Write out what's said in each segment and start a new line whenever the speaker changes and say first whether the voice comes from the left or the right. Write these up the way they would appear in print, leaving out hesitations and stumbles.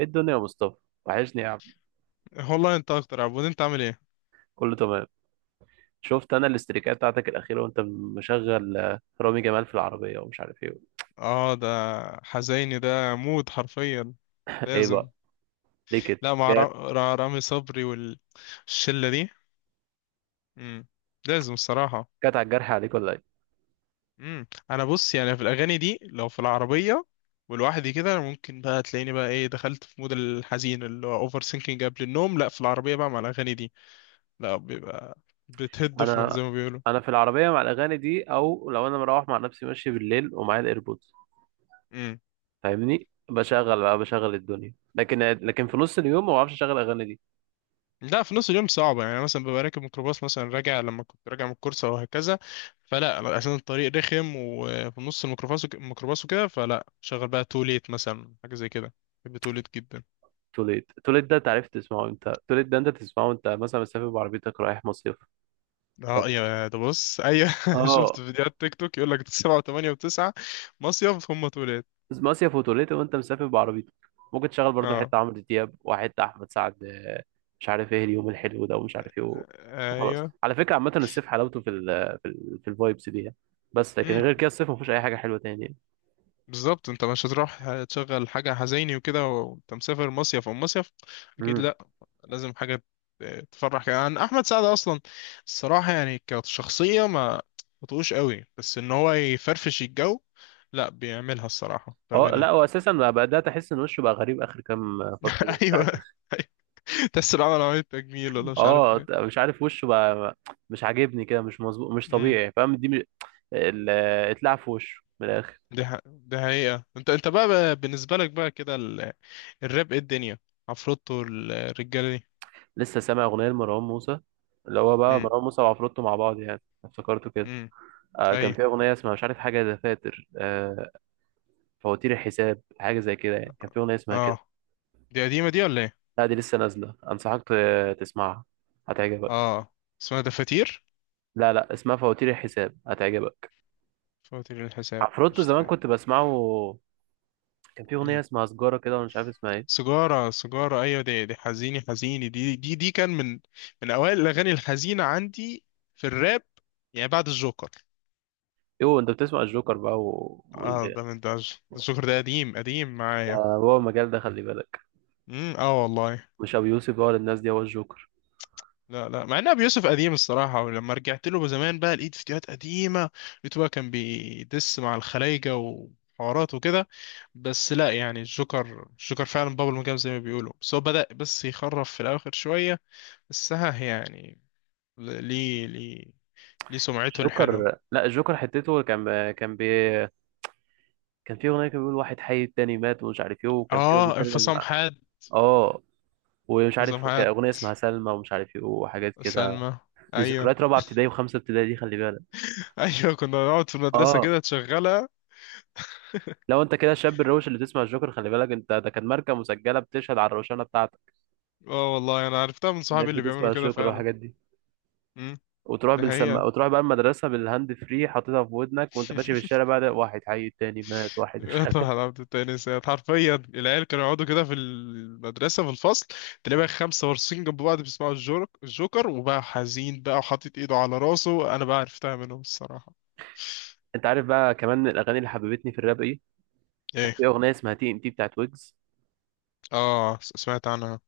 right: ايه الدنيا يا مصطفى؟ وحشني يا عم.
left: والله انت اكتر يا عبود، انت عامل ايه؟
right: كله تمام. شفت انا الاستريكات بتاعتك الاخيره وانت مشغل رامي جمال في العربيه ومش عارف ايه.
left: اه، ده حزيني ده موت حرفيا.
right: ايه
left: لازم.
right: بقى؟ ليه كده
left: لا، مع
right: جات؟
left: رامي صبري والشلة دي. امم لازم الصراحة.
right: جات على الجرح عليك ولا ايه؟
left: انا بص يعني في الاغاني دي لو في العربية ولوحدي كده، ممكن بقى تلاقيني بقى ايه، دخلت في مود الحزين اللي هو اوفر سينكينج قبل النوم. لا، في العربية بقى مع الاغاني دي لا بيبقى بتهد فرن
right: انا
left: زي ما بيقولوا.
right: انا في العربيه مع الاغاني دي، او لو انا مروح مع نفسي ماشي بالليل ومعايا الايربودز، فاهمني، بشغل بقى بشغل الدنيا، لكن في نص اليوم ما بعرفش اشغل اغاني دي.
left: لا، في نص اليوم صعبة يعني. أنا مثلا ببقى راكب ميكروباص مثلا راجع، لما كنت راجع من الكورس أو هكذا، فلا أنا عشان الطريق رخم وفي نص الميكروباص الميكروباص وكده، فلا شغل بقى توليت مثلا حاجة زي كده. بحب توليت جدا.
right: توليت، توليت ده انت عرفت تسمعه، انت توليت ده انت تسمعه انت مثلا مسافر بعربيتك رايح مصيف.
left: اه يا ده، بص، ايوه شفت
right: اه،
left: فيديوهات تيك توك يقول لك سبعة وثمانية وتسعة مصيف هم توليت.
right: بس مصيف وتوليت وانت مسافر بعربيتك ممكن تشغل برضو
left: اه.
right: حتة عمرو دياب وحتة أحمد سعد، مش عارف ايه، اليوم الحلو ده ومش عارف ايه و- وخلاص.
left: ايوه.
right: على فكرة عامة الصيف حلاوته في الفايبس دي يعني. بس لكن
left: امم
right: غير كده الصيف مفيهوش أي حاجة حلوة تاني يعني.
left: بالظبط، انت مش هتروح تشغل حاجة حزيني وكده وانت مسافر مصيف او مصيف.
right: امم
left: اكيد لازم حاجة تفرح. كمان احمد سعد اصلا الصراحة يعني كشخصية ما بطقوش قوي، بس ان هو يفرفش الجو لا بيعملها الصراحة في
right: اه، لا
left: اغانيه.
right: هو أساسا بقى بدأت أحس إن وشه بقى غريب آخر كام فترة كده، مش عارف.
left: ايوه. أيوة. تحس إنه عمل عملية تجميل ولا مش عارف
right: اه،
left: ايه.
right: مش عارف وشه بقى. مش عاجبني كده، مش مظبوط مش
left: امم
right: طبيعي، فاهم، دي ال- اتلعب في وشه من الآخر.
left: دي حقيقة. انت بقى، بالنسبة لك بقى كده الراب، ايه الدنيا؟ عفروتو الرجالة دي.
right: لسه سامع اغنيه لمروان موسى، اللي هو بقى
left: امم
right: مروان موسى وعفروتو مع بعض، يعني افتكرته كده.
left: امم اي.
right: كان في اغنيه اسمها مش عارف، حاجه دفاتر، فواتير الحساب، حاجه زي كده يعني، كان في اغنيه اسمها كده.
left: اه. دي قديمة دي ولا ايه؟
right: لا، دي لسه نازله، انصحك تسمعها، هتعجبك.
left: اه، اسمها دفاتير.
right: لا، لا، اسمها فواتير الحساب، هتعجبك.
left: فواتير الحساب،
right: عفروتو زمان
left: قشطة.
right: كنت بسمعه. كان في اغنيه اسمها سجاره كده وانا مش عارف اسمها ايه.
left: سجارة، سجارة، أيوة، دي دي حزيني، حزيني دي كان من من أوائل الأغاني الحزينة عندي في الراب، يعني بعد الجوكر.
right: يو، انت بتسمع الجوكر بقى
left: اه، ده من ده ده الجوكر ده قديم، قديم معايا.
right: هو المجال ده، خلي بالك.
left: اه والله.
right: مش ابو يوسف بقى ولا الناس دي، هو الجوكر.
left: لا لا، مع ان ابو يوسف قديم الصراحه، ولما رجعت له زمان بقى لقيت فيديوهات قديمه، لقيته بقى كان بيدس مع الخلايجه وحوارات وكده. بس لا يعني الجوكر الجوكر فعلا بابل مجام زي ما بيقولوا، بس هو بدأ بس يخرف في الاخر شويه. بس ها يعني ليه، ليه سمعته
right: الجوكر،
left: الحلوة.
right: لا الجوكر حتته كان في اغنيه، كان بيقول واحد حي التاني مات ومش عارف ايه، وكان في
left: اه،
right: بيتكلم
left: انفصام
right: مع-
left: حاد.
right: اه، ومش
left: انفصام
right: عارف، كان
left: حاد.
right: اغنيه اسمها سلمى ومش عارف ايه وحاجات كده.
left: سلمى.
right: دي
left: ايوه.
right: ذكريات رابعه ابتدائي وخمسه ابتدائي دي، خلي بالك.
left: ايوه، كنا نقعد في المدرسة
right: اه،
left: كده تشغلها.
right: لو انت كده الشاب الروش اللي بتسمع الجوكر، خلي بالك انت، ده كان ماركه مسجله بتشهد على الروشنه بتاعتك
left: اه والله، انا عرفتها من
right: انك
left: صحابي اللي
right: بتسمع
left: بيعملوا كده
right: الجوكر
left: فعلا.
right: والحاجات دي،
left: امم
right: وتروح
left: ده
right: بالسما
left: هي.
right: وتروح بقى المدرسه بالهاند فري، حاططها في ودنك وانت ماشي في الشارع بقى، ده واحد حي التاني مات، واحد مش عارف.
left: طبعا عبد التاني سيد. حرفيا العيال كانوا يقعدوا كده في المدرسة في الفصل، تلاقي بقى خمسة وارصين جنب بعض بيسمعوا الجورك الجوكر وبقى حزين بقى وحاطط ايده على راسه. انا بقى عرفتها منهم الصراحة.
right: انت عارف بقى كمان الاغاني اللي حببتني في الراب ايه؟ كان
left: ايه.
right: في اغنيه اسمها TNT بتاعت ويجز،
left: اه، سمعت عنها.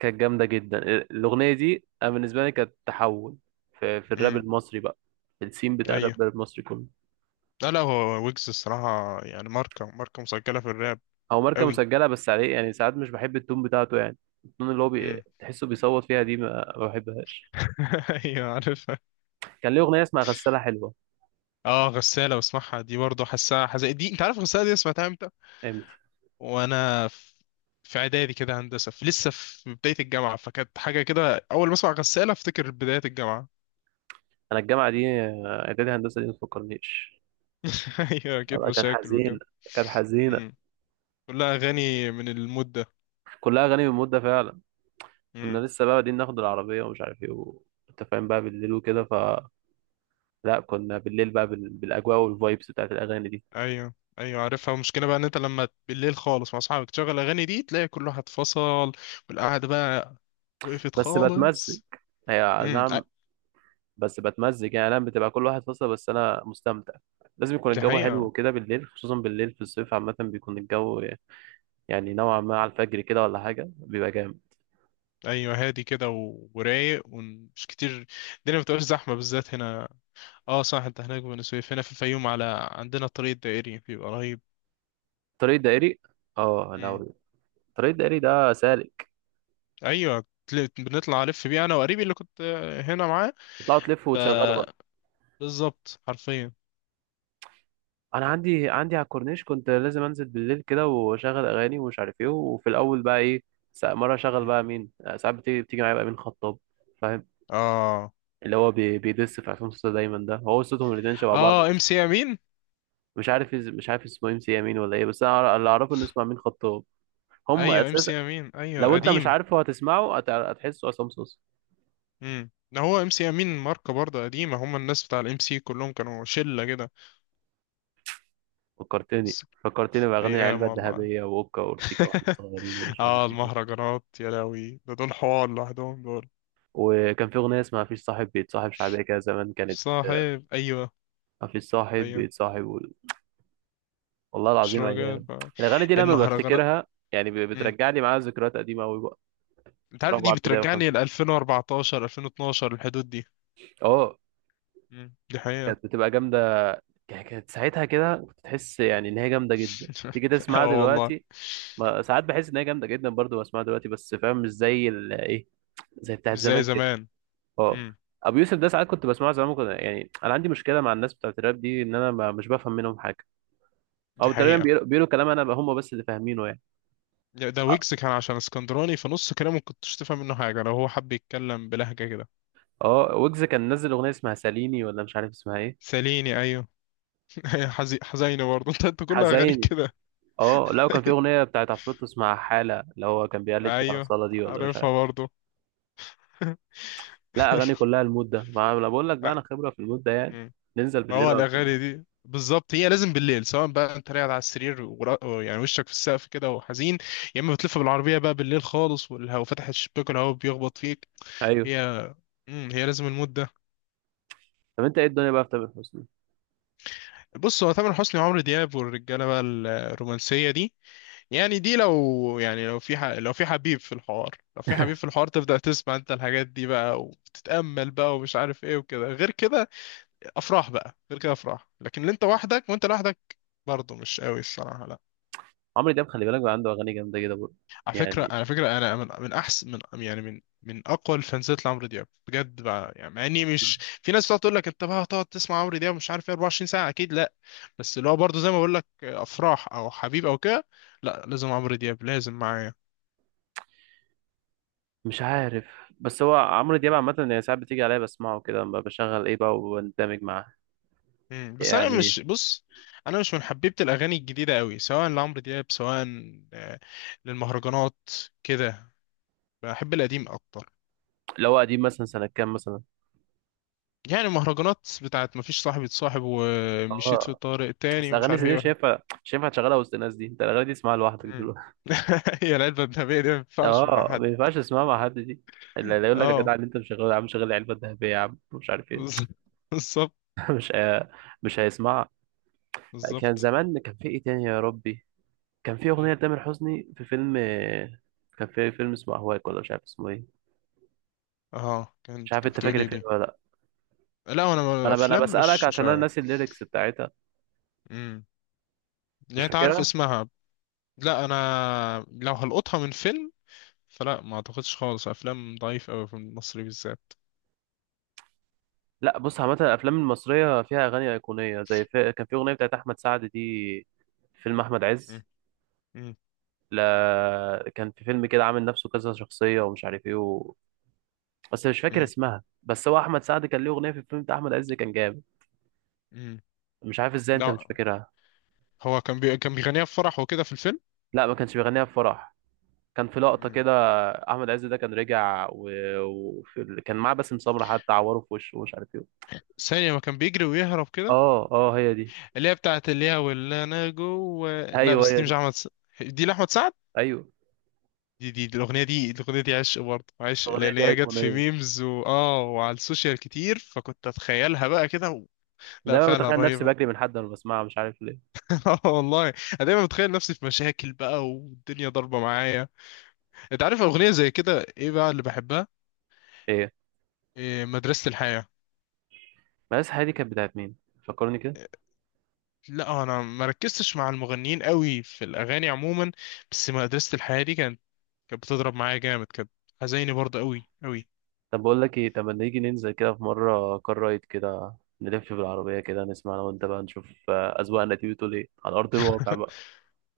right: كانت جامدة جدا. الأغنية دي أنا بالنسبة لي كانت تحول في الراب
left: امم
right: المصري بقى، في السين بتاع
left: ايوه.
right: الراب المصري كله.
left: لا لا، هو ويجز الصراحة يعني ماركة مسجلة في الراب.
right: هو ماركة
left: قوي.
right: مسجلة بس عليه، يعني ساعات مش بحب التون بتاعته يعني. التون اللي هو
left: امم
right: تحسه بيصوت فيها دي ما بحبهاش.
left: ايوه عارفها.
right: كان ليه أغنية اسمها غسالة حلوة.
left: اه، غسالة بسمعها دي برضه، حاسها حزق دي. انت عارف غسالة دي سمعتها امتى؟
right: امتى؟
left: وانا في في اعدادي كده، هندسة، في لسه في بداية الجامعة، فكانت حاجة كده، اول ما اسمع غسالة افتكر بداية الجامعة.
right: أنا الجامعة دي، إعدادي هندسة دي ما تفكرنيش.
left: ايوه اكيد،
right: كانت
left: مشاكل
right: حزينة،
left: وكده.
right: كانت حزينة.
left: امم كلها اغاني من المود ده.
right: كلها أغاني من مدة فعلا. كنا
left: امم
right: لسه بقى بادئين ناخد العربية ومش عارف إيه أنت فاهم بقى، بالليل وكده، لا كنا بالليل بقى بالأجواء والفايبس بتاعت الأغاني دي.
left: ايوه، ايوه عارفها. المشكلة بقى ان انت لما بالليل خالص مع اصحابك تشغل الاغاني دي تلاقي كل واحد فصل والقعدة بقى وقفت
right: بس بتمزج،
left: خالص.
right: هي،
left: امم أ-
right: نعم. بس بتمزج يعني، انا بتبقى كل واحد فصل بس انا مستمتع. لازم يكون
left: دي
right: الجو حلو
left: حقيقة.
right: وكده، بالليل خصوصا، بالليل في الصيف عامة بيكون الجو يعني نوعا ما على الفجر كده ولا حاجة بيبقى جامد.
left: ايوه هادي كده ورايق ومش كتير، الدنيا ما بتبقاش زحمه بالذات هنا. اه صح، انت هناك في بني سويف، هنا في الفيوم على عندنا الطريق الدائري بيبقى رهيب.
right: طريق دائري؟ اه،
left: امم
right: لو طريق دائري ده سالك
left: ايوه، بنطلع الف بيه انا وقريبي اللي كنت هنا معاه،
right: تطلعوا تلفوا
left: ف
right: وتشغلوا بقى.
left: بالظبط حرفيا.
right: انا عندي على الكورنيش، كنت لازم انزل بالليل كده واشغل اغاني ومش عارف ايه، وفي الاول بقى ايه، مرة اشغل
left: مم.
right: بقى مين، ساعات بتيجي معايا بقى مين خطاب. فاهم،
left: اه.
right: اللي هو بيدس في عصام صوصة دايما، ده هو صوتهم الاتنين شبه بعض
left: اه، ام
right: اصلا.
left: سي امين.
right: مش عارف اسمه ام سي امين ولا ايه، بس اللي اعرفه انه اسمه امين خطاب هم
left: ايوه ام
right: اساسا.
left: سي امين، ايوه
right: لو انت مش
left: قديم.
right: عارفه هتسمعه، هتحسه عصام صوصة.
left: ده هو ام سي امين، ماركه برضه قديمه. هم الناس بتاع الام سي كلهم كانوا شله كده
right: فكرتني
left: بس.
right: فكرتني باغاني
left: ايام
right: العلبه
left: والله.
right: الذهبيه واوكا واورتيكا، واحنا صغيرين ومش عارف
left: اه،
right: ايه.
left: المهرجانات يا لهوي، ده دول حوار لوحدهم دول.
right: وكان في اغنيه اسمها مفيش صاحب بيتصاحب، شعبيه كده زمان كانت،
left: صاحب، ايوه.
right: مفيش صاحب
left: ايوه.
right: بيتصاحب والله
left: مش
right: العظيم
left: راجل،
right: ايام. الاغاني دي لما
left: المهرجانات.
right: بفتكرها يعني ب-
left: امم
right: بترجعني معايا ذكريات قديمه قوي بقى.
left: انت عارف دي
right: رابعه ابتدائي
left: بترجعني ل
right: وخمسه.
left: 2014 2012 الحدود دي.
right: اه،
left: دي حقيقة.
right: كانت بتبقى جامدة. كانت ساعتها كده كنت تحس يعني إن هي جامدة جدا تيجي
left: اه
right: تسمعها
left: والله.
right: دلوقتي. ما ساعات بحس إن هي جامدة جدا برضه بسمعها دلوقتي، بس فاهم، مش زي إيه، زي بتاعت
left: مش زي
right: زمان كده.
left: زمان.
right: أه.
left: امم
right: أبو يوسف ده ساعات كنت بسمعه زمان، كنت يعني أنا عندي مشكلة مع الناس بتاعت الراب دي، إن أنا ما مش بفهم منهم حاجة.
left: دي
right: أو تقريبا
left: حقيقة.
right: بيقولوا كلام أنا هم بس اللي فاهمينه يعني.
left: ده ده
right: أه.
left: ويجز كان عشان اسكندراني، فنص كلامه ما كنتش تفهم منه حاجة لو هو حب يتكلم بلهجة كده.
right: ويجز كان نزل أغنية اسمها ساليني ولا مش عارف اسمها إيه.
left: ساليني، ايوه. حزينة برضه. انت كل اغانيك
right: حزيني.
left: كده.
right: أه، لا، وكان في أغنية بتاعت عفروتو اسمها حالة، اللي هو كان بيقلد فيها
left: ايوه،
right: أصالة دي ولا مش عارف.
left: عارفها برضه.
right: لا، اغاني كلها المود ده، ما انا بقول لك بقى،
left: آه،
right: انا خبره في المود ده يعني.
left: مم.
right: ننزل
left: ما هو
right: بالليل على طول.
left: الأغاني دي بالظبط هي لازم بالليل، سواء بقى انت قاعد على السرير يعني وشك في السقف كده وحزين، يا اما بتلف بالعربية بقى بالليل خالص والهواء، فتح الشباك والهواء بيخبط فيك.
right: ايوه.
left: هي، مم. هي لازم المود ده.
right: طب انت ايه الدنيا بقى في تامر حسني؟
left: بص، هو تامر حسني وعمرو دياب والرجالة بقى الرومانسية دي، يعني دي لو يعني لو في لو في حبيب في الحوار، لو في حبيب في الحوار تبدأ تسمع انت الحاجات دي بقى، وتتأمل بقى ومش عارف ايه وكده. غير كده افراح بقى. غير كده افراح. لكن اللي انت وحدك وانت لوحدك برضه مش قوي الصراحه، لا.
right: عمرو دياب خلي بالك بقى، عنده اغاني جامده كده برضه
left: على فكره،
right: يعني.
left: على فكره، انا من احسن من يعني من اقوى الفانزات لعمرو دياب بجد بقى، يعني مع اني مش، في ناس بتقعد تقول لك انت بقى هتقعد تسمع عمرو دياب مش عارف ايه 24 ساعه، اكيد لا. بس اللي هو برضه زي ما بقول لك افراح او حبيب او كده، لا لازم عمرو دياب لازم معايا.
right: مش عارف، بس هو عمرو دياب عامه يعني ساعات بتيجي عليا بسمعه كده لما بشغل ايه بقى وبندمج معاه
left: بس انا
right: يعني.
left: مش بص انا مش من حبيبه الاغاني الجديده قوي، سواء لعمرو دياب سواء آه، للمهرجانات كده. بحب القديم اكتر.
right: لو قديم مثلا سنه كام مثلا؟
left: يعني مهرجانات بتاعت مفيش صاحب يتصاحب ومشيت في
right: اه،
left: طارق
right: بس
left: تاني ومش
right: اغاني
left: عارف
right: زي دي
left: ايه
right: مش
left: ولا.
right: هينفع، مش هينفع تشغلها وسط الناس دي، انت الاغاني دي تسمعها لوحدك
left: مم.
right: دلوقتي.
left: هي العلبة الذهبية دي ما ينفعش مع
right: اه،
left: حد.
right: ما ينفعش تسمعها مع حد دي. اللي يقول لك يا
left: اه.
right: جدع اللي انت مشغله يا عم، شغل العلبه الذهبيه يا عم، مش عارف ايه.
left: بز- بالظبط.
right: مش هي- مش هيسمعها. كان
left: بالظبط.
right: زمان، كان في ايه تاني يا ربي؟ كان في اغنيه
left: مم.
right: لتامر حسني في فيلم. كان في فيلم اسمه اهواك ولا مش عارف اسمه ايه.
left: اه،
right: مش
left: كانت
right: عارف،
left: كانت
right: انت فاكر
left: بتقولي
right: الفيلم
left: دي.
right: ولا لا؟
left: لا انا
right: انا
left: افلام
right: بسالك
left: مش
right: عشان انا
left: عارف.
right: ناسي الليركس بتاعتها.
left: مم.
right: مش
left: يعني انت عارف
right: فاكرها.
left: اسمها؟ لا، انا لو هلقطها من فيلم فلا، ما اعتقدش خالص، افلام ضعيف قوي في المصري بالذات.
right: لا، بص عامه الافلام المصريه فيها اغاني ايقونيه زي كان في اغنيه بتاعت احمد سعد دي في فيلم احمد عز.
left: مم. مم.
right: لا، كان في فيلم كده عامل نفسه كذا شخصيه ومش عارف ايه بس مش فاكر
left: مم.
right: اسمها، بس هو احمد سعد كان ليه اغنيه في الفيلم بتاع احمد عز، كان جامد.
left: مم.
right: مش عارف ازاي انت مش
left: لا،
right: فاكرها.
left: هو كان كان بيغنيها في فرح وكده في الفيلم.
right: لا، ما كانش بيغنيها في فرح، كان في لقطة كده، أحمد عز ده كان رجع كان معاه باسم سمرة، حتى عوره في وشه ومش عارف إيه.
left: ثانية، ما كان بيجري ويهرب كده،
right: أه، أه، هي دي.
left: اللي هي بتاعت اللي هي واللي انا جوه. لا
right: أيوه،
left: بس
right: هي
left: دي مش
right: دي.
left: دي لاحمد سعد.
right: أيوه.
left: دي، الاغنية دي عشق برضه، عشق،
right: الأغنية
left: لان
right: دي
left: هي جت في
right: أيقونية،
left: ميمز و... اه، وعلى السوشيال كتير، فكنت اتخيلها بقى كده و... لا،
right: دايما
left: فعلا
right: بتخيل نفسي
left: رهيبة.
right: بجري من حد وأنا بسمعها، مش عارف ليه.
left: اه والله انا دايما بتخيل نفسي في مشاكل بقى والدنيا ضاربة معايا. انت عارف اغنية زي كده ايه بقى اللي بحبها؟
right: إيه؟
left: إيه؟ مدرسة الحياة.
right: بس هي دي كانت بتاعت مين؟ فكرني كده.
left: لا انا ما ركزتش مع المغنيين قوي في الاغاني عموما، بس مدرسة الحياة دي كانت بتضرب معايا جامد، كانت حزيني برضه قوي قوي.
right: طب بقول لك إيه؟ طب ما نيجي ننزل كده في مرة كار رايد كده، نلف بالعربية كده، نسمع أنا وأنت بقى، نشوف أذواقنا دي بتقول إيه على أرض الواقع بقى.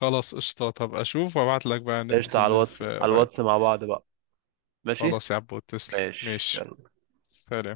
left: خلاص قشطة، طب اشوف وابعت لك بقى
right: قشطة،
left: ننزل
right: على الواتس،
left: نلف،
right: على
left: قريب.
right: الواتس مع بعض بقى. ماشي؟
left: خلاص يا عبود، تسلم، ماشي.
right: ماشي.
left: سلام.